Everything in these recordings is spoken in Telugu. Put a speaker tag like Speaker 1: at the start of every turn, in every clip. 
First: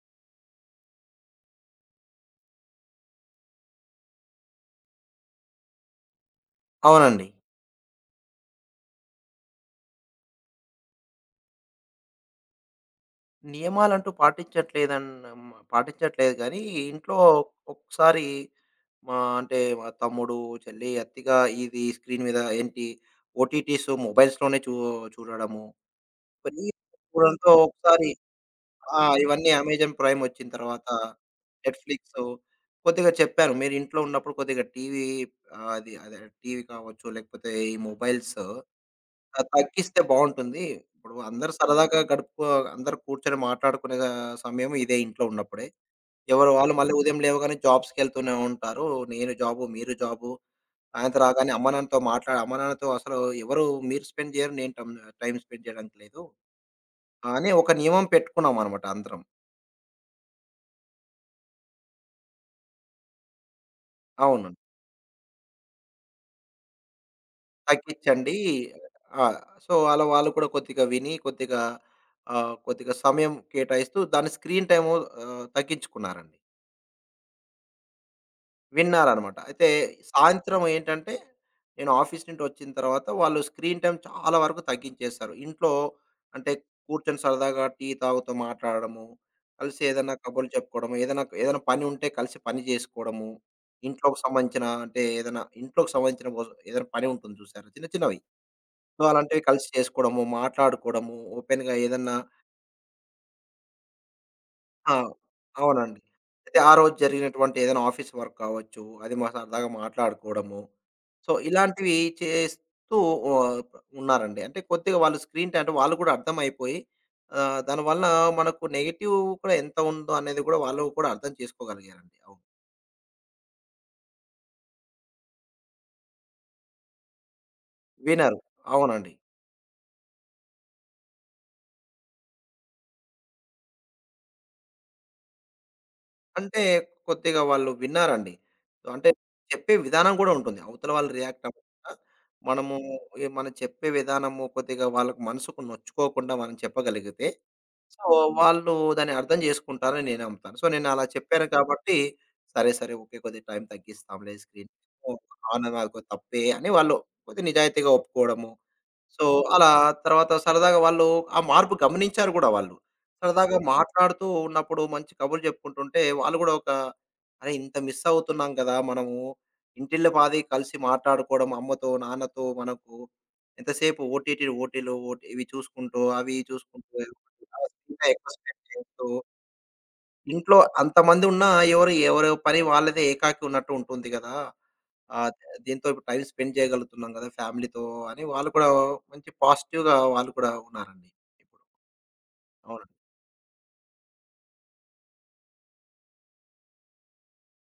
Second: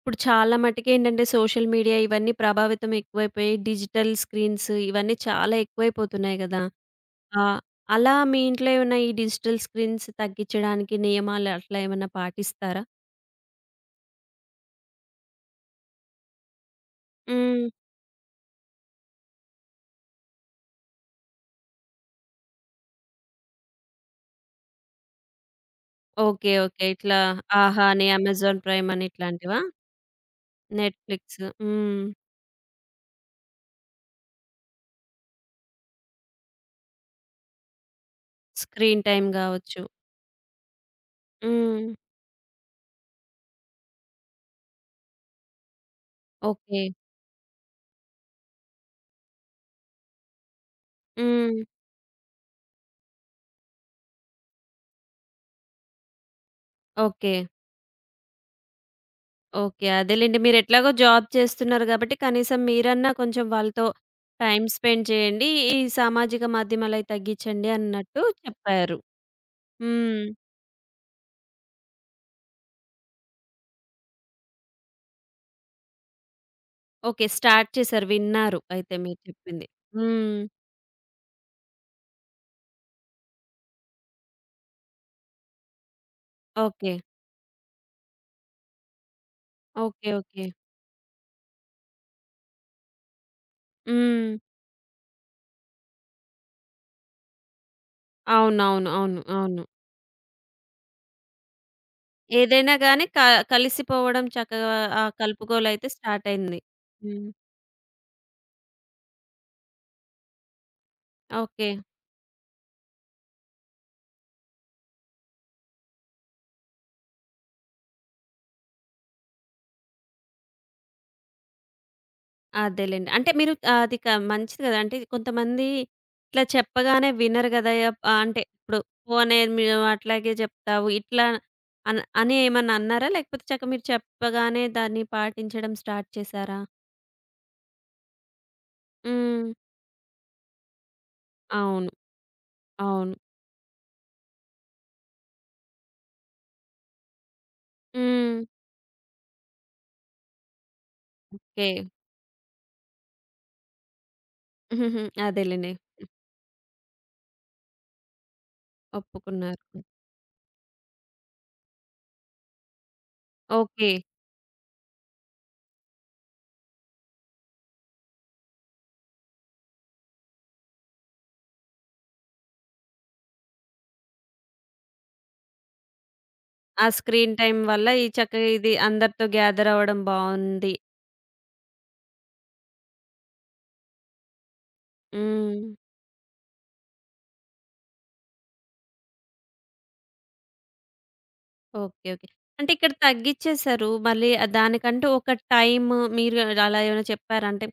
Speaker 1: ఇప్పుడు చాలా మట్టుకేంటంటే సోషల్ మీడియా ఇవన్నీ ప్రభావితం ఎక్కువైపోయి, డిజిటల్ స్క్రీన్స్ ఇవన్నీ చాలా ఎక్కువైపోతున్నాయి గదా!
Speaker 2: అవునండి.
Speaker 1: ఆహ్, అలా మీ ఇంట్లో ఏమన్నా ఈ డిజిటల్ స్క్రీన్స్ తగ్గించడానికి నియమాలు అట్లా ఏమన్నా పాటిస్తారా?
Speaker 2: నియమాలంటూ పాటించట్లేదన్న మ పాటించట్లేదు గానీ, ఇంట్లో
Speaker 1: హ్మ్.
Speaker 2: ఒక్కొక్కసారి మా తమ్ముడు, చెల్లి, అతిగా ఇది స్క్రీన్ మీద ఏంటి ఓటీటీస్ మొబైల్స్‌లోనే చూడడము.
Speaker 1: ఓకే.
Speaker 2: కొన్ని
Speaker 1: ఓకే. ఇట్లా
Speaker 2: చూడడంతో
Speaker 1: ఆహా! అని,
Speaker 2: ఒకసారి
Speaker 1: అమెజాన్ ప్రైమ్
Speaker 2: ఆ!
Speaker 1: అని
Speaker 2: ఇవన్నీ
Speaker 1: ఇట్లాంటివా?
Speaker 2: అమెజాన్ ప్రైమ్ వచ్చిన తర్వాత
Speaker 1: నెట్‌ఫ్లిక్స్. హ్మ్.
Speaker 2: నెట్‌ఫ్లిక్సు కొద్దిగా చెప్పాను. మీరు ఇంట్లో ఉన్నప్పుడు కొద్దిగా టీవీ అదే టీవీ కావచ్చు, లేకపోతే ఈ మొబైల్స్
Speaker 1: స్క్రీన్ టైమ్
Speaker 2: ఆ!
Speaker 1: గావచ్చు.
Speaker 2: తగ్గిస్తే బావుంటుంది. ఇప్పుడు అందరూ
Speaker 1: హ్మ్.
Speaker 2: సరదాగా గడుపుకో అందరూ కూర్చొని మాట్లాడుకునే సమయం ఇదే ఇంట్లో ఉన్నప్పుడే. ఎవరు వాళ్ళు
Speaker 1: ఓకే.
Speaker 2: మళ్ళీ ఉదయం లేవగానే జాబ్స్‌కెళ్తూనే ఉంటారు. నేను జాబు, మీరు జాబు. సాయంత్రం రాగానే
Speaker 1: హ్మ్.
Speaker 2: అమ్మ నాన్నతో అసలు ఎవరు మీరు స్పెండ్ చేయరు. నేను టమ్ టైమ్ స్పెండ్ చేయడానికి లేదు.
Speaker 1: ఓకే.
Speaker 2: అని ఒక నియమం పెట్టుకున్నామనమాట అందరం.
Speaker 1: ఓకే. అదేలెండి. మీరెట్లాగో జాబ్ చేస్తున్నారు గాబట్టి, కనీసం మీరన్నా కొంచెం వాళ్ళతో
Speaker 2: అవును.
Speaker 1: టైమ్ స్పెండ్ చేయండి. ఈ సామాజిక మాధ్యమాలయి తగ్గిచ్చండి అన్నట్టు
Speaker 2: తగ్గించండి.
Speaker 1: చెప్పారు.
Speaker 2: ఆ! సో, అలా
Speaker 1: హ్మ్.
Speaker 2: వాళ్ళు కూడా కొద్దిగా విని, కొద్దిగా కొద్దిగా సమయం కేటాయిస్తూ దాని స్క్రీన్ టైము తగ్గించుకున్నారండి.
Speaker 1: ఓకే. స్టార్ట్ చేశారు. విన్నారు అయితే మీరు
Speaker 2: విన్నారనమాట.
Speaker 1: చెప్పింది.
Speaker 2: అయితే
Speaker 1: హ్మ్.
Speaker 2: సాయంత్రం ఏంటంటే, నేను ఆఫీస్ నుండి వచ్చిన తర్వాత వాళ్ళు స్క్రీన్ టైమ్ చాలా వరకు తగ్గించేశారు. ఇంట్లో అంటే
Speaker 1: ఓకే.
Speaker 2: కూర్చొని సరదాగా టీ తాగుతూ మాట్లాడడము, కలిసి
Speaker 1: ఓకే.
Speaker 2: ఏదైనా
Speaker 1: ఓకే.
Speaker 2: కబుర్లు చెప్పుకోవడము, ఏదైనా ఏదైనా పని ఉంటే కలిసి పని చేసుకోవడము, ఇంట్లోకి
Speaker 1: హ్మ్.
Speaker 2: సంబంధించిన అంటే ఏదైనా ఇంట్లోకి సంబంధించిన బోజ ఏదైనా పని ఉంటుంది చూసారా? చిన్న చిన్నవి.
Speaker 1: అవునవును.
Speaker 2: సో,
Speaker 1: అవును. అవును.
Speaker 2: అలాంటివి
Speaker 1: అవును
Speaker 2: కలిసి చేసుకోవడము, మాట్లాడుకోవడము, ఓపెన్‌గా ఏదన్నా
Speaker 1: ఏదైనా గానీ కలిసిపోవడం చక్కగా
Speaker 2: ఆ!
Speaker 1: ఆ కలుపుకోలయితే
Speaker 2: అవునండి.
Speaker 1: స్టార్ట్
Speaker 2: అయితే
Speaker 1: అయింది.
Speaker 2: ఆ రోజు
Speaker 1: హ్మ్.
Speaker 2: జరిగినటువంటి ఏదైనా ఆఫీస్ వర్క్ కావచ్చు, అది మా సరదాగా మాట్లాడుకోవడము. So,
Speaker 1: okay.
Speaker 2: ఇలాంటివి చేస్తూ ఓహ్! ఉన్నారండి. అంటే కొద్దిగా వాళ్ళు స్క్రీన్ టైమ్ అంటే వాళ్ళు కూడా అర్థమైపోయి దానివల్ల మనకు నెగెటివ్ కూడా ఎంత ఉందో అనేది కూడా వాళ్ళు కూడా అర్థం చేసుకోగలిగారండి. అవును.
Speaker 1: అదేలెండి. అంటే మీరు అది మంచిది గదా! అంటే కొంతమంది ఇట్లా చెప్పగానే వినరు గదా!
Speaker 2: వినరు.
Speaker 1: అంటే ఇప్పుడు
Speaker 2: అవునండి.
Speaker 1: పోనీ నువ్వు అట్లాగే జెప్తావు ఇట్లా అని ఏమన్నా అన్నారా? లేకపోతే చక్క మీరు చెప్పగానే దాన్ని పాటించడం స్టార్ట్ చేశారా?
Speaker 2: అంటే కొద్దిగా వాళ్ళు విన్నారండి. సో అంటే
Speaker 1: హ్మ్.
Speaker 2: చెప్పే విధానం కూడా ఉంటుంది. అవతల వాళ్ళు రియాక్ట్
Speaker 1: అవును.
Speaker 2: అవ్వకుండా మనము
Speaker 1: అవును.
Speaker 2: మనం చెప్పే విధానము కొద్దిగా వాళ్ళకి మనసుకు నొచ్చుకోకుండా మనం చెప్పగలిగితే సో,
Speaker 1: హ్మ్.
Speaker 2: వాళ్ళు దాన్ని అర్థం జేసుకుంటారని నేను నమ్ముతాను. సో, నేను అలా చెప్పాను
Speaker 1: ఓకే.
Speaker 2: కాబట్టి, సరే, సరే. ఓకే. కొద్దిగా టైం తగ్గిస్తాంలే స్క్రీన్.
Speaker 1: హుహుహు.
Speaker 2: ఓహ్! అవును.
Speaker 1: అదేలెండి.
Speaker 2: నాకు తప్పే అని వాళ్ళు కొద్దిగా నిజాయితీగా ఒప్పుకోవడము. సో,
Speaker 1: ఒప్పుకున్నారు.
Speaker 2: అలా తర్వాత సరదాగా వాళ్ళు ఆ మార్పు గమనించారు గూడా వాళ్ళు. సరదాగా
Speaker 1: ఓకే.
Speaker 2: మాట్లాడుతూ ఉన్నప్పుడు మంచి కబుర్లు చెప్పుకుంటుంటే, వాళ్ళు గూడా ఒక అరే! ఇంత మిస్ అవుతున్నాం గదా! మనము. ఇంటిల్లిపాది కలిసి మాట్లాడుకోవడం అమ్మతో, నాన్నతో మనకు ఎంతసేపు ఓటీ ఇవి చూసుకుంటూ, అవి
Speaker 1: ఆ
Speaker 2: చూసుకుంటూ
Speaker 1: స్క్రీన్ టైమ్
Speaker 2: ఆ!
Speaker 1: వల్ల
Speaker 2: ఇంకా
Speaker 1: ఈ
Speaker 2: ఎక్కువ
Speaker 1: చక్కగా
Speaker 2: స్పెండ్
Speaker 1: ఇది
Speaker 2: చేస్తూ,
Speaker 1: అందరితో గ్యాదర్ అవ్వడం
Speaker 2: ఇంట్లో
Speaker 1: బావుంది.
Speaker 2: అంతమంది ఉన్నా ఎవరు ఎవరి పని వాళ్ళదే ఏకాకి ఉన్నట్టు ఉంటుంది గదా! ఆహ్,
Speaker 1: హ్మ్.
Speaker 2: దీంతో ఇప్పుడు టైమ్ స్పెండ్ చేయగలుగుతున్నాం గదా! ఫ్యామిలీతో అని వాళ్ళు కూడా మంచి పాజిటివ్‌గా వాళ్ళు కూడా ఉన్నారండి. ఇప్పుడు
Speaker 1: ఓకే. ఓకే. అంటే ఇక్కడ
Speaker 2: అవునండి.
Speaker 1: తగ్గిచ్చేసారు. మళ్ళీ దానికంటూ ఒక టైము మీరు అలా ఏమైనా చెప్పారా? అంటే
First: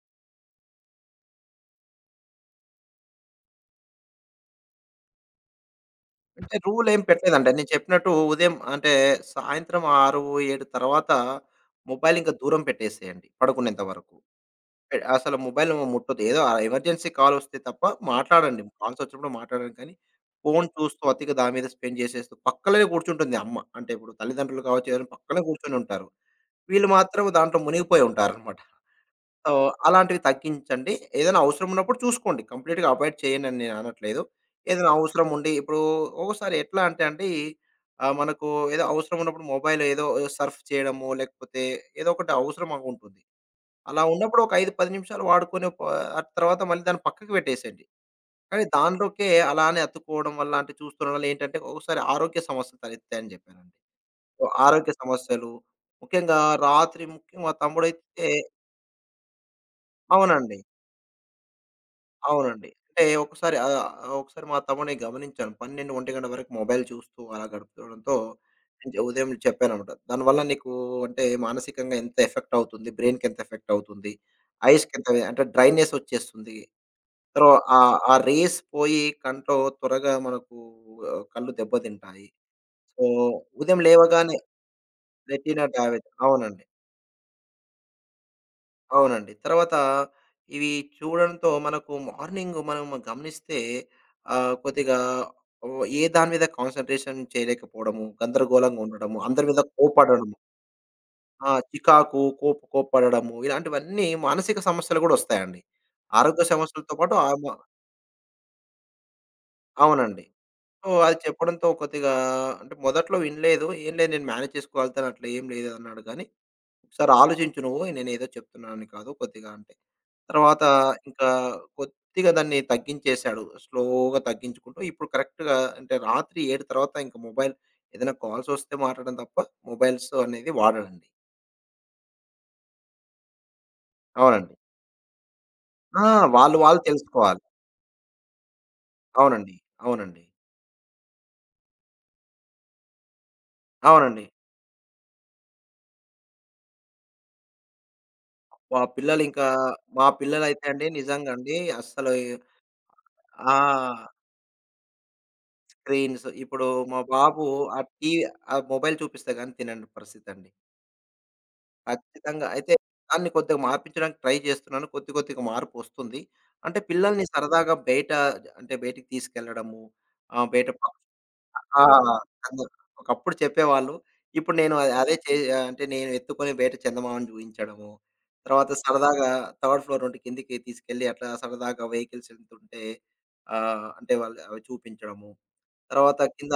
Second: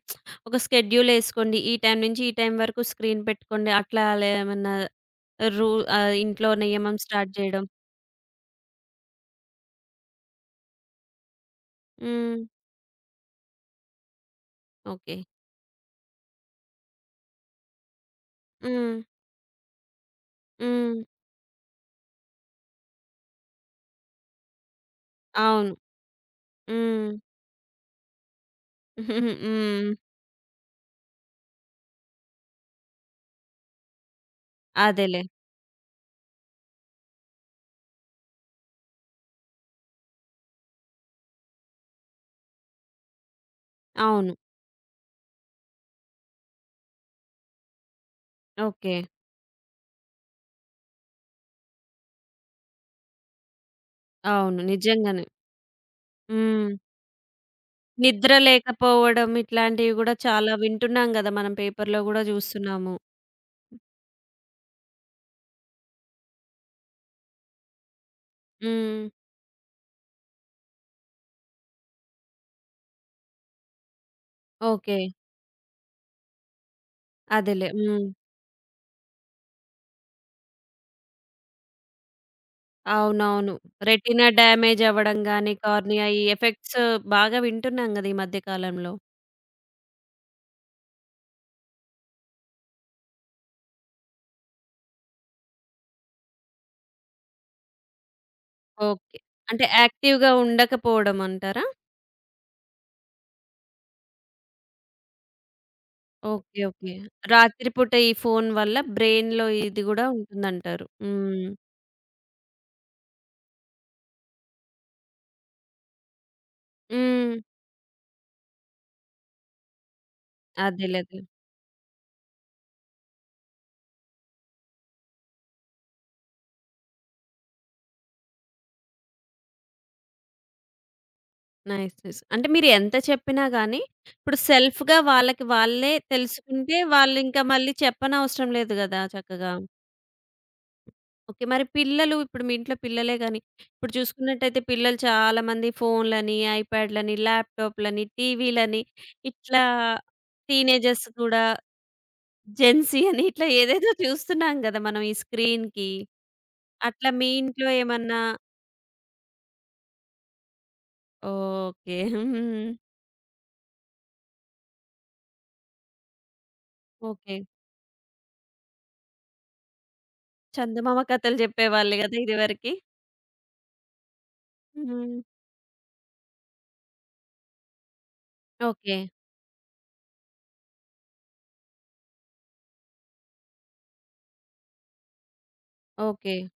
Speaker 1: ఒక షెడ్యూలేసుకోండి. ఈ టైం నుంచి ఈ టైం వరకు స్క్రీన్ పెట్టుకోండి. అట్లా అలా ఏమన్నా రూ ఇంట్లో
Speaker 2: అంటే రూల్
Speaker 1: నియమం
Speaker 2: ఏం
Speaker 1: స్టార్ట్
Speaker 2: పెట్టలేదండి.
Speaker 1: చేయడం.
Speaker 2: నేను చెప్పినట్టు ఉదయం అంటే సాయంత్రం 6, 7 తర్వాత మొబైల్ ఇంకా
Speaker 1: హ్మ్.
Speaker 2: దూరం పెట్టేసేయండి పడుకునేంత వరకు.
Speaker 1: ఓకే.
Speaker 2: అసలు మొబైల్ ముట్టొద్దు. ఏదో ఎమర్జెన్సీ కాలొస్తే తప్ప మాట్లాడండి.
Speaker 1: హ్మ్.
Speaker 2: కాల్సొచ్చినప్పుడు మాట్లాడండి కానీ, ఫోను
Speaker 1: హ్మ్.
Speaker 2: చూస్తూ అతిగా దాని మీద స్పెండ్ చేసేస్తూ పక్కలనే కూర్చుంటుంది అమ్మ. అంటే ఇప్పుడు తల్లిదండ్రులు కావచ్చు ఎవరైనా పక్కనే
Speaker 1: అవును.
Speaker 2: కూర్చొనుంటారు. వీళ్ళు
Speaker 1: హ్మ్.
Speaker 2: మాత్రం దాంట్లో మునిగిపోయి ఉంటారనమాట. సో,
Speaker 1: హ్మ్.
Speaker 2: అలాంటివి తగ్గించండి. ఏదైనా అవసరం ఉన్నప్పుడు చూసుకోండి. కంప్లీట్‌గా అవాయిడ్ చేయండి అని నేను అనట్లేదు. ఏదైనా
Speaker 1: అదేలే.
Speaker 2: అవసరం ఉండి ఇప్పుడు ఒక్కోసారి ఎట్లా అంటే అండి మనకు ఏదో అవసరం ఉన్నప్పుడు మొబైల్ ఏదో సర్ఫ్ చేయడమో, లేకపోతే ఏదో ఒకటి అవసరం మాకుంటుంది. అలా
Speaker 1: అవును.
Speaker 2: ఉన్నప్పుడు ఒక 5, 10 నిమిషాలు వాడుకొని ప ఆ తర్వాత మళ్ళీ దాన్ని పక్కకి పెట్టేసేయండి. కానీ
Speaker 1: ఓకే.
Speaker 2: దానిలోకే అలానే అతుక్కోవడం వల్ల అంటే చూస్తుండడం వల్ల ఏంటంటే ఒక్కొక్కసారి ఆరోగ్య సమస్యలు తలెత్తాయని చెప్పానండి. సో,
Speaker 1: అవును.
Speaker 2: ఆరోగ్య
Speaker 1: నిజంగానే.
Speaker 2: సమస్యలు ముఖ్యంగా
Speaker 1: హ్మ్.
Speaker 2: రాత్రి ముఖ్యంగా మా తమ్ముడైతే
Speaker 1: నిద్ర లేకపోవడం ఇట్లాంటివి గూడా చాలా
Speaker 2: అవునండి.
Speaker 1: వింటున్నాం గదా! మనం పేపర్‌లో గూడా
Speaker 2: అవునండి.
Speaker 1: జూస్తున్నాము.
Speaker 2: అంటే ఒకసారి మా తమ్ముడిని గమనించాను. 12, 1 గంట వరకు మొబైల్ చూస్తూ అలా గడుపుతుండడంతో అంటే
Speaker 1: హ్మ్.
Speaker 2: ఉదయం చెప్పాననమాట. "దానివల్ల నీకు అంటే మానసికంగా ఎంత ఎఫెక్ట్ అవుతుంది, బ్రెయిన్‌కి ఎంత ఎఫెక్ట్ అవుతుంది, ఐస్‌కి
Speaker 1: ఓకే.
Speaker 2: ఎంత అంటే డ్రైనెస్ వచ్చేస్తుంది." రో
Speaker 1: అదేలే.
Speaker 2: ఆ
Speaker 1: హ్మ్.
Speaker 2: ఆ రేస్ పోయి కంట్లో త్వరగా మనకు కళ్ళు దెబ్బతింటాయి. సో,
Speaker 1: అవునవును.
Speaker 2: ఉదయం
Speaker 1: రెటీనా
Speaker 2: లేవగానే
Speaker 1: డ్యామేజ్ అవ్వడం గాని,
Speaker 2: రెటీనా డ్యామేజ్
Speaker 1: కార్నియా ఈ
Speaker 2: అవునండి.
Speaker 1: ఎఫెక్ట్స్ బాగా వింటున్నాం గదా! ఈ మధ్య కాలంలో.
Speaker 2: అవునండి. తర్వాత ఇవి చూడడంతో మనకు మార్నింగ్ మనం గమనిస్తే కొద్దిగా ఏ దాని మీద కాన్సంట్రేషన్ చేయలేకపోవడము, గందరగోళంగా
Speaker 1: ఓకే.
Speaker 2: ఉండడము, అందరి మీద
Speaker 1: అంటే యాక్టివ్‌గా
Speaker 2: కోప్పడడము.
Speaker 1: ఉండకపోవడం
Speaker 2: ఆ!
Speaker 1: అంటారా?
Speaker 2: చికాకు, కోప్పడడము ఇలాంటివన్నీ మానసిక సమస్యలు గూడొస్తాయండి. ఆరోగ్య
Speaker 1: ఓకే. ఓకే.
Speaker 2: సమస్యలతో పాటు
Speaker 1: రాత్రి పూట ఈ ఫోను వల్ల బ్రెయిన్‌లో ఇది గూడా
Speaker 2: అవునండి.
Speaker 1: ఉంటుందంటారు.
Speaker 2: సో, అది
Speaker 1: హ్మ్.
Speaker 2: చెప్పడంతో కొద్దిగా అంటే మొదట్లో వినలేదు. "ఏం లేదు నేను మేనేజ్ చేసుకోగలుగుతాను అట్లా ఏం లేదు" అన్నాడు గానీ, "ఒకసారి
Speaker 1: హ్మ్.
Speaker 2: ఆలోచించు నువ్వు నేనేదో చెప్తున్నానని కాదు కొద్దిగా" అంటే. తర్వాత
Speaker 1: అదేలే. అదేలే.
Speaker 2: ఇంకా కొద్దిగా దాన్ని తగ్గించేశాడు. స్లోగా తగ్గించుకుంటూ ఇప్పుడు కరెక్ట్‌గా అంటే రాత్రి 7 తర్వాత ఇంక మొబైల్ ఏదైనా కాల్స్ వస్తే మాట్లాడడం తప్ప మొబైల్స్ అనేది వాడడండి.
Speaker 1: నైస్. నైస్. అంటే మీరు ఎంత చెప్పినా గాని, ఇప్పుడు
Speaker 2: అవునండి.
Speaker 1: సెల్ఫ్‌గా వాళ్ళకి వాళ్ళే
Speaker 2: ఆ! వాళ్ళు
Speaker 1: తెలుసుకుంటే,
Speaker 2: వాళ్ళు తెలుసుకోవాలి.
Speaker 1: వాళ్ళింకా మళ్ళీ చెప్పనవసరం లేదు గదా! చక్కగా.
Speaker 2: అవునండి. అవునండి.
Speaker 1: ఓకే. మరి పిల్లలు ఇప్పుడు మీ ఇంట్లో పిల్లలే గాని, ఇప్పుడు
Speaker 2: అవునండి.
Speaker 1: చూసుకున్నట్టయితే పిల్లలు చాలామంది ఫోన్‌లని, ఐప్యాడ్‌లని, ల్యాప్‌టాప్‌లని,
Speaker 2: మా
Speaker 1: టీవీలని
Speaker 2: పిల్లలింకా
Speaker 1: ఇట్లా
Speaker 2: మా పిల్లలైతే అండి
Speaker 1: టీనేజర్స్
Speaker 2: నిజంగా
Speaker 1: కూడా
Speaker 2: అండి అస్సలు
Speaker 1: జెన్‌సీ అని ఇట్లా
Speaker 2: ఆ!
Speaker 1: ఏదేదో చూస్తున్నాం గదా! మనం ఈ స్క్రీన్‌కి.
Speaker 2: స్క్రీన్స్. ఇప్పుడు మా
Speaker 1: అట్లా మీ
Speaker 2: బాబు
Speaker 1: ఇంట్లో
Speaker 2: ఆ టీ
Speaker 1: ఏమన్నా
Speaker 2: ఆ మొబైల్ చూపిస్తే గాని తినని పరిస్థితి అండి.
Speaker 1: ఓకే.
Speaker 2: ఖచ్చితంగా
Speaker 1: హ్మ్.
Speaker 2: అయితే దాన్ని కొద్దిగా మార్పించడానికి ట్రై చేస్తున్నాను. కొద్ది కొద్దిగా మార్పొస్తుంది. అంటే పిల్లల్ని
Speaker 1: ఓకే.
Speaker 2: సరదాగా బయట అంటే బయటికి తీసుకెళ్లడము. బయట ప
Speaker 1: చందమామ కథలు
Speaker 2: ఆ!
Speaker 1: చెప్పేవాళ్ళు గదా!
Speaker 2: అదే.
Speaker 1: ఇదివరకి.
Speaker 2: ఒకప్పుడు చెప్పేవాళ్ళు. ఇప్పుడు నేను అ అదే
Speaker 1: హ్మ్.
Speaker 2: చే అంటే నేను ఎత్తుకొని బయట చందమామను చూయించడము. తర్వాత
Speaker 1: ఓకే.
Speaker 2: సరదాగా థర్డ్ ఫ్లోర్ నుండి కిందకి తీసుకెళ్ళి అట్లా సరదాగా వెహికల్స్ వెళ్తుంటే అంటే వాళ్ళు అవి చూపించడము. తర్వాత
Speaker 1: ఓకే.
Speaker 2: కింద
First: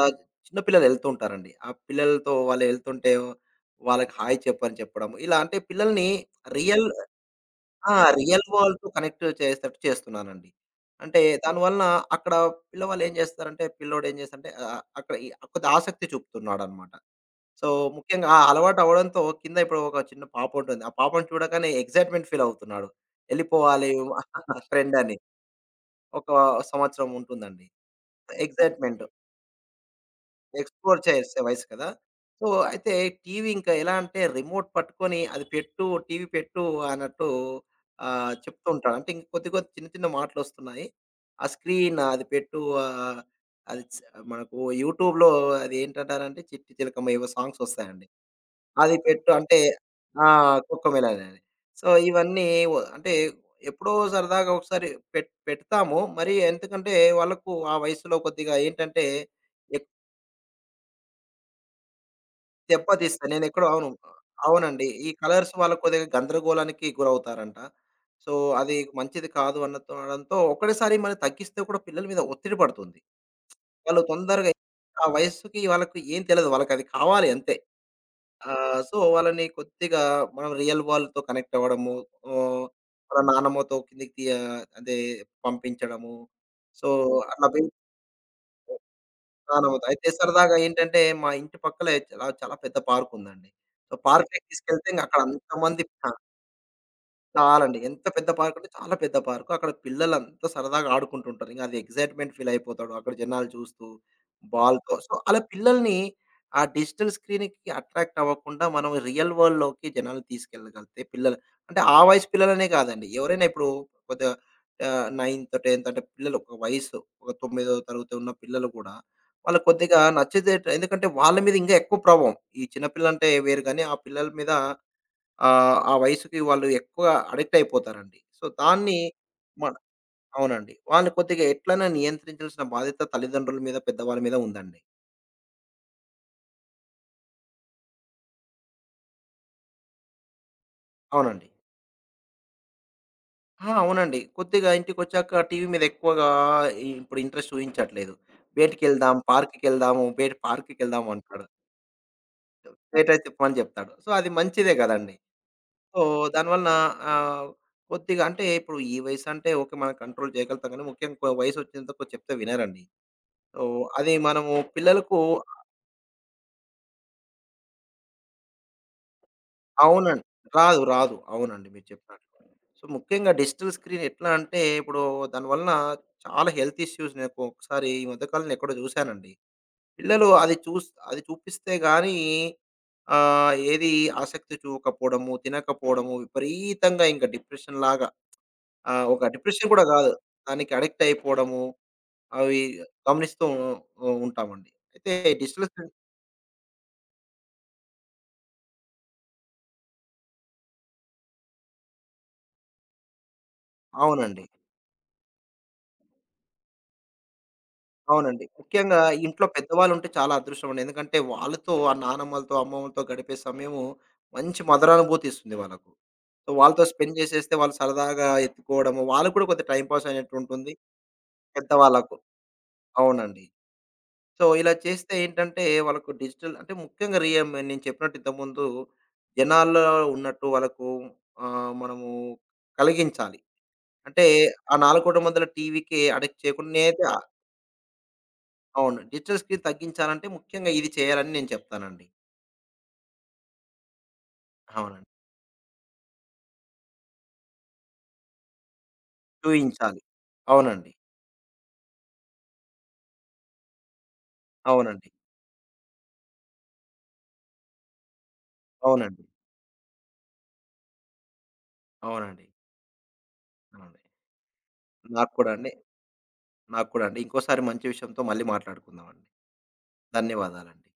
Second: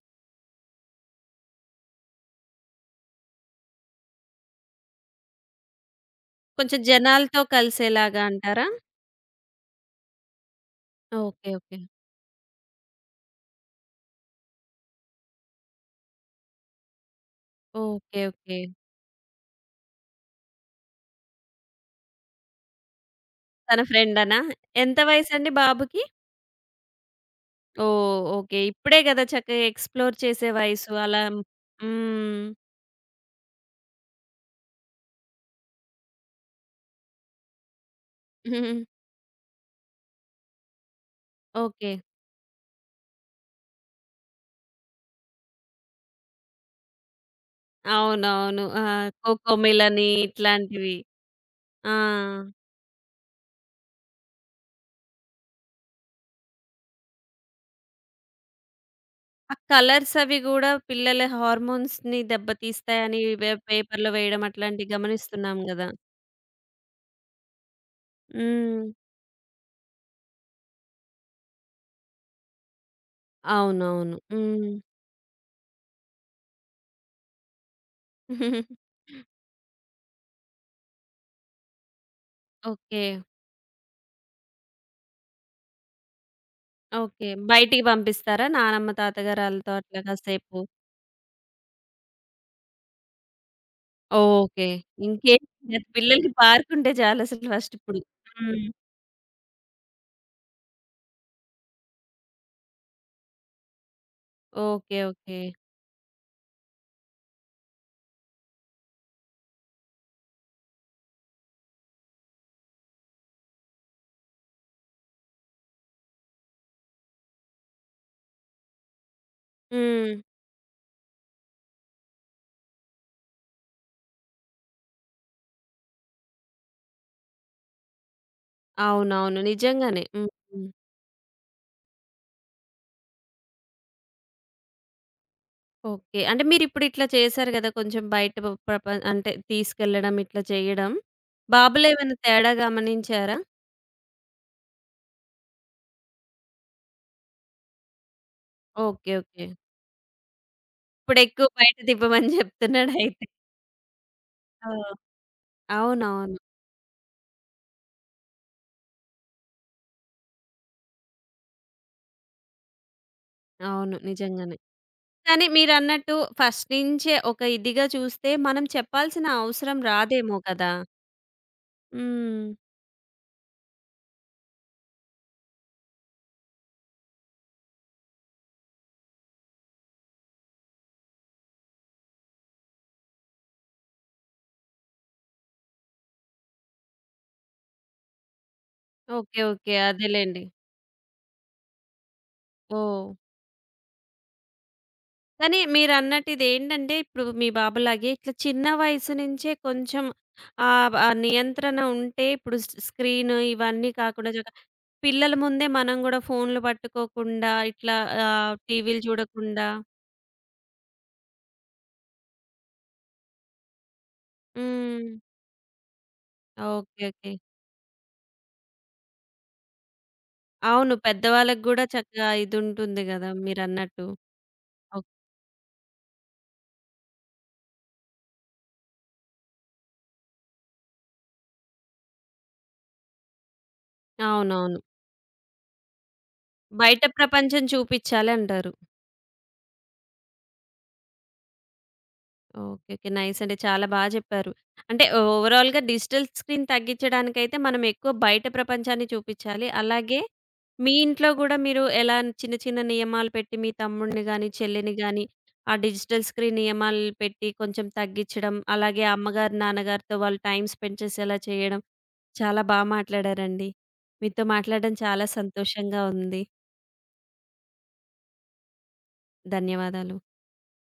Speaker 2: చిన్న పిల్లలు ఎళ్తూ ఉంటారండి. ఆ పిల్లలతో వాళ్ళు ఎళ్తుంటే వాళ్ళకి హాయ్ చెప్పని చెప్పడం. ఇలా అంటే పిల్లల్ని
Speaker 1: కొంచెం
Speaker 2: రియల్
Speaker 1: జనాలతో
Speaker 2: ఆ!
Speaker 1: కలిసేలాగా
Speaker 2: రియల్
Speaker 1: అంటారా?
Speaker 2: వరల్డ్‌తో కనెక్ట్ చేసేటట్టు చేస్తున్నానండి. అంటే
Speaker 1: ఓకే. ఓకే.
Speaker 2: దానివలన అక్కడ పిల్లవాళ్ళు ఏం చేస్తారంటే పిల్లోడు ఏం చేస్తాడంటే అక్కడ ఈ కొద్దిగా ఆసక్తి చూపుతున్నాడన్నమాట. So,
Speaker 1: okay.
Speaker 2: ముఖ్యంగా ఆ
Speaker 1: ఓకే.
Speaker 2: అలవాటు అవ్వడంతో కింద ఇప్పుడు ఒక చిన్న పాప ఉంటుంది. ఆ పాపను చూడగానే ఎక్సైట్‌మెంట్ ఫీల్ అవుతున్నాడు.
Speaker 1: తన
Speaker 2: ఎళ్ళిపోవాలి
Speaker 1: ఫ్రెండనా?
Speaker 2: ఫ్రెండ్
Speaker 1: ఎంత
Speaker 2: అని.
Speaker 1: వయసండి బాబుకి?
Speaker 2: ఒక సంవత్సరం ఉంటుందండి.
Speaker 1: ఓహ్! ఓకే. ఇప్పుడే
Speaker 2: ఎక్సైట్‌మెంట్.
Speaker 1: గదా చక్కగా ఎక్స్‌ప్లోర్ చేసే వయసు
Speaker 2: ఎక్స్‌ప్లోర్
Speaker 1: అలా
Speaker 2: చేసే వయసు కదా!
Speaker 1: హ్మ్.
Speaker 2: సో, అయితే టీవీ ఇంకా ఎలా అంటే రిమోట్ పట్టుకొని అది పెట్టు, టీవీ పెట్టు అన్నట్టు చెప్తూ ఉంటాడు. అంటే ఇంక కొద్ది, కొద్ది చిన్న, చిన్న మాటలొస్తున్నాయి. ఆ
Speaker 1: ఓకే.
Speaker 2: స్క్రీన్ అది పెట్టు అది స్ మనకు యూట్యూబ్‌లో అది ఏంటంటారంటే 'చిట్టి చిలకమ్మ' ఏవో సాంగ్స్ వస్తాయండి.
Speaker 1: అవునవును. ఆ!
Speaker 2: అది పెట్టు అంటే
Speaker 1: కోకోమిలని
Speaker 2: ఆ!
Speaker 1: ఇట్లాంటివి.
Speaker 2: 'కొక్కమెలె'నని. సో,
Speaker 1: ఆ!
Speaker 2: ఇవన్నీ అంటే ఎప్పుడో సరదాగా ఒకసారి పెడతాము. మరి ఎందుకంటే వాళ్ళకు ఆ వయసులో కొద్దిగా ఏంటంటే
Speaker 1: ఆ కలర్స్ అవి గూడా పిల్లల హార్మోన్స్‌ని దెబ్బతీస్తాయని
Speaker 2: దెబ్బతీస్తాయి. నేనెక్కడో అవును.
Speaker 1: పేపర్‌లో వేయడం
Speaker 2: అవునండి.
Speaker 1: అట్లాంటివి
Speaker 2: ఈ కలర్స్
Speaker 1: గమనిస్తున్నాం
Speaker 2: వల్ల
Speaker 1: గదా!
Speaker 2: కొద్దిగా గందరగోళానికి గురవుతారంట. సో, అది
Speaker 1: హ్మ్.
Speaker 2: మంచిది కాదు అనడంతో ఒక్కడేసారి మరి తగ్గిస్తే కూడా పిల్లల మీద ఒత్తిడి పడుతుంది. వాళ్ళు
Speaker 1: అవునవును.
Speaker 2: తొందరగా
Speaker 1: హ్మ్.
Speaker 2: ఆ వయస్సుకి వాళ్ళకి ఏం తెలదు. వాళ్ళకది కావాలి అంతే. సో, వాళ్ళని కొద్దిగా మనం రియల్ వరల్డ్‌తో కనెక్ట్ అవ్వడము. Oh,
Speaker 1: okay.
Speaker 2: వాళ్ళ నానమ్మతో కిందకి తీయ అదే పంపించడము. So,
Speaker 1: okay.
Speaker 2: అట్లా పెం
Speaker 1: బయటికి పంపిస్తారా నానమ్మ, తాతగారు ఆళ్ళతో
Speaker 2: ఆనవత.
Speaker 1: అట్లా
Speaker 2: అయితే సరదాగా
Speaker 1: కాసేపు?
Speaker 2: ఏంటంటే, మా ఇంటి పక్కలే చాలా చాలా పెద్ద పార్కుందండి. సో, పార్క్‌కి
Speaker 1: ఓకే.
Speaker 2: తీసుకెళ్తే ఇంగ అక్కడ
Speaker 1: ఇంకేం
Speaker 2: అంతమంది
Speaker 1: లేదు.
Speaker 2: ఆ!
Speaker 1: పిల్లలకి పార్కుంటే చాలసలు
Speaker 2: చాలా
Speaker 1: ఫస్ట్
Speaker 2: అండి.
Speaker 1: ఇప్పుడు.
Speaker 2: ఎంత పెద్ద పార్క్
Speaker 1: హ్మ్.
Speaker 2: అంటే చాలా పెద్ద పార్కు. అక్కడ పిల్లలంతా సరదాగా ఆడుకుంటుంటారు. ఇంక అది ఎక్సైట్‌మెంట్ ఫీల్ అయిపోతాడు. అక్కడ జనాలు చూస్తూ బాల్‌తో.
Speaker 1: ఓకే.
Speaker 2: So,
Speaker 1: okay.
Speaker 2: అలా పిల్లల్ని ఆ డిజిటల్ స్క్రీన్‌కి అట్రాక్ట్ అవ్వకుండా మనం రియల్ వరల్డ్‌లోకి జనాల్ని తీసుకెళ్ళగలిగితే పిల్లలు అంటే ఆ వయసు పిల్లలనే కాదండి. ఎవరైనా ఇప్పుడు కొద్దిగా 9త్, 10త్ అంటే పిల్లలు ఒక వయసు ఒక 9దో తరగతి ఉన్న పిల్లలు కూడా వాళ్ళు కొద్దిగా
Speaker 1: హ్మ్.
Speaker 2: నచ్చితే ఎందుకంటే వాళ్ళ మీద ఇంకా ఎక్కువ ప్రభావం. ఈ చిన్న పిల్లంటే వేరు గాని ఆ పిల్లల మీద ఆ వయసుకి వాళ్ళు ఎక్కువ అడిక్ట్ అయిపోతారండి. సో, దాన్ని
Speaker 1: అవునవును.
Speaker 2: మన
Speaker 1: నిజంగానే. హ్మ్. హ్మ్.
Speaker 2: అవునండి. వాళ్ళని కొద్దిగా ఎట్లైనా నియంత్రించాల్సిన బాధ్యత తల్లిదండ్రుల మీద, పెద్దవాళ్ళ మీద ఉందండి.
Speaker 1: ఓకే. అంటే మీరిప్పుడు ఇట్లా చేశారు గదా! కొంచెం బయట ప్రప అంటే తీసుకెళ్ళడం ఇట్లా చేయడం.
Speaker 2: అవునండి.
Speaker 1: బాబులో ఏమైనా తేడా గమనించారా?
Speaker 2: ఆ! అవునండి. కొద్దిగా ఇంటికొచ్చాక టీవీ మీద ఎక్కువగా ఇప్పుడు ఇంట్రెస్ట్ చూయించట్లేదు.
Speaker 1: ఓకే.
Speaker 2: బయటికెళ్దాం,
Speaker 1: ఓకే.
Speaker 2: పార్క్‌కెళ్దాము, బయట పార్క్‌కెళ్దాం అంటాడు.
Speaker 1: ఇప్పుడెక్కువ బయట తిప్పమని చెప్తున్నాడయితే.
Speaker 2: "ఏటైతే పో" అని చెప్తాడు. సో, అది మంచిదే
Speaker 1: ఆ!
Speaker 2: కదండీ. సో,
Speaker 1: అవునవును.
Speaker 2: దానివలన ఆహ్, కొద్దిగా అంటే ఇప్పుడు ఈ వయసంటే ఓకే. మనం కంట్రోల్ చేయగలుగుతాం కానీ, ముఖ్యంగా వయసొచ్చేంతకు చెప్తే వినరండి. ఓహ్!
Speaker 1: అవును.
Speaker 2: అది మనము
Speaker 1: నిజంగానే.
Speaker 2: పిల్లలకు
Speaker 1: కానీ మీరన్నట్టు ఫస్ట్ నుంచే ఒక ఇదిగా చూస్తే మనం చెప్పాల్సిన అవసరం
Speaker 2: అవునండి.
Speaker 1: రాదేమో కదా!
Speaker 2: రాదు. రాదు. అవునండి. మీరు చెప్పినట్టు.
Speaker 1: హ్మ్.
Speaker 2: సో, ముఖ్యంగా డిజిటల్ స్క్రీన్ ఎట్లా అంటే ఇప్పుడు దాని వలన చాలా హెల్త్ ఇష్యూస్ నాకు ఒకసారి ఈ మధ్య కాలంలో ఎక్కడో చూశానండి. పిల్లలు అది చూపిస్తే గాని ఏది ఆసక్తి చూపకపోవడము, తినకపోవడము, విపరీతంగా ఇంకా డిప్రెషన్‌లాగా ఒక
Speaker 1: ఓకే.
Speaker 2: Depression
Speaker 1: okay.
Speaker 2: కూడా కాదు.
Speaker 1: అదేలెండి.
Speaker 2: దానికి అడిక్ట్ అయిపోవడము, అవి
Speaker 1: ఓహ్!
Speaker 2: గమనిస్తూ ఉంటామండి. అయితే
Speaker 1: కానీ
Speaker 2: డిజిటల్ స్క్రీన్
Speaker 1: మీరన్నట్టు ఇదేంటంటే, ఇప్పుడు మీ బాబులాగే ఇట్లా చిన్న వయసు నుంచే కొంచెం ఆ నియంత్రణ ఉంటే ఇప్పుడు స్క్రీను ఇవన్నీ కాకుండా
Speaker 2: అవునండి.
Speaker 1: చక పిల్లల ముందే మనం గూడా ఫోన్‌లు పట్టుకోకుండా ఇట్లా
Speaker 2: అవునండి. ముఖ్యంగా
Speaker 1: టీవీలు
Speaker 2: ఇంట్లో
Speaker 1: చూడకుండా
Speaker 2: పెద్దవాళ్ళుంటే చాలా అదృష్టమండి. ఎందుకంటే వాళ్ళతో ఆ నానమ్మలతో, అమ్మమ్మలతో గడిపే సమయము మంచి
Speaker 1: హ్మ్.
Speaker 2: మధురానుభూతి ఇస్తుంది వాళ్ళకు. సో, వాళ్ళతో
Speaker 1: ఓకే.
Speaker 2: Spend
Speaker 1: okay.
Speaker 2: చేసేస్తే వాళ్ళు సరదాగా ఎత్తుకోవడము, వాళ్ళకి కూడా కొద్దిగా టైమ్ పాస్ అయినట్టుంటుంది
Speaker 1: అవును. పెద్దవాళ్ళకి గూడా
Speaker 2: పెద్దవాళ్ళకు.
Speaker 1: చక్కగా ఇదుంటుంది గదా!
Speaker 2: అవునండి.
Speaker 1: మీరన్నట్టు.
Speaker 2: సో, ఇలా
Speaker 1: ఓహ్!
Speaker 2: చేస్తే ఏంటంటే వాళ్ళకు డిజిటల్ అంటే ముఖ్యంగా నేను చెప్పినట్టు ఇంతకుముందు జనాల్లో ఉన్నట్టు వాళ్ళకు మనము కలిగించాలి. అంటే ఆ
Speaker 1: అవునవును.
Speaker 2: 4 గోడల మధ్యల టీవీకి అడిక్ట్ చేయకుండా
Speaker 1: బయట
Speaker 2: నేనైతే
Speaker 1: ప్రపంచం చూపిచ్చాలంటారు.
Speaker 2: అవును. డిజిటల్ స్క్రీన్ తగ్గించాలంటే ముఖ్యంగా ఇది చేయాలని నేను చెప్తానండి.
Speaker 1: ఓకే. ఓకే. నైస్ అండి. చాలా బా జెప్పారు. అంటే
Speaker 2: అవునండి.
Speaker 1: ఓవరాల్‌గా డిజిటల్ స్క్రీన్ తగ్గించడానికైతే మనం ఎక్కువ బయట ప్రపంచాన్ని చూపించాలి.
Speaker 2: చూయించాలి.
Speaker 1: అలాగే
Speaker 2: అవునండి.
Speaker 1: మీ ఇంట్లో గూడా మీరు ఎలా చిన్న చిన్న నియమాలు పెట్టి మీ తమ్ముడిని గాని, చెల్లిని
Speaker 2: అవునండి.
Speaker 1: గాని ఆ డిజిటల్ స్క్రీన్ నియమాలు పెట్టి కొంచెం తగ్గించడం, అలాగే
Speaker 2: అవునండి.
Speaker 1: అమ్మగారు, నాన్నగారితో వాళ్ళు టైమ్ స్పెండ్ చేసేలా చేయడం
Speaker 2: అవునండి.
Speaker 1: చాలా బా మాట్లాడారండి.
Speaker 2: అవునండి.
Speaker 1: మీతో మాట్లాడడం చాలా
Speaker 2: నాకు కూడా అండి.
Speaker 1: సంతోషంగా ఉంది.
Speaker 2: నాకు కూడా అండి. ఇంకోసారి మంచి విషయంతో మళ్ళీ మాట్లాడుకుందామండి.
Speaker 1: ధన్యవాదాలు.
Speaker 2: ధన్యవాదాలండి.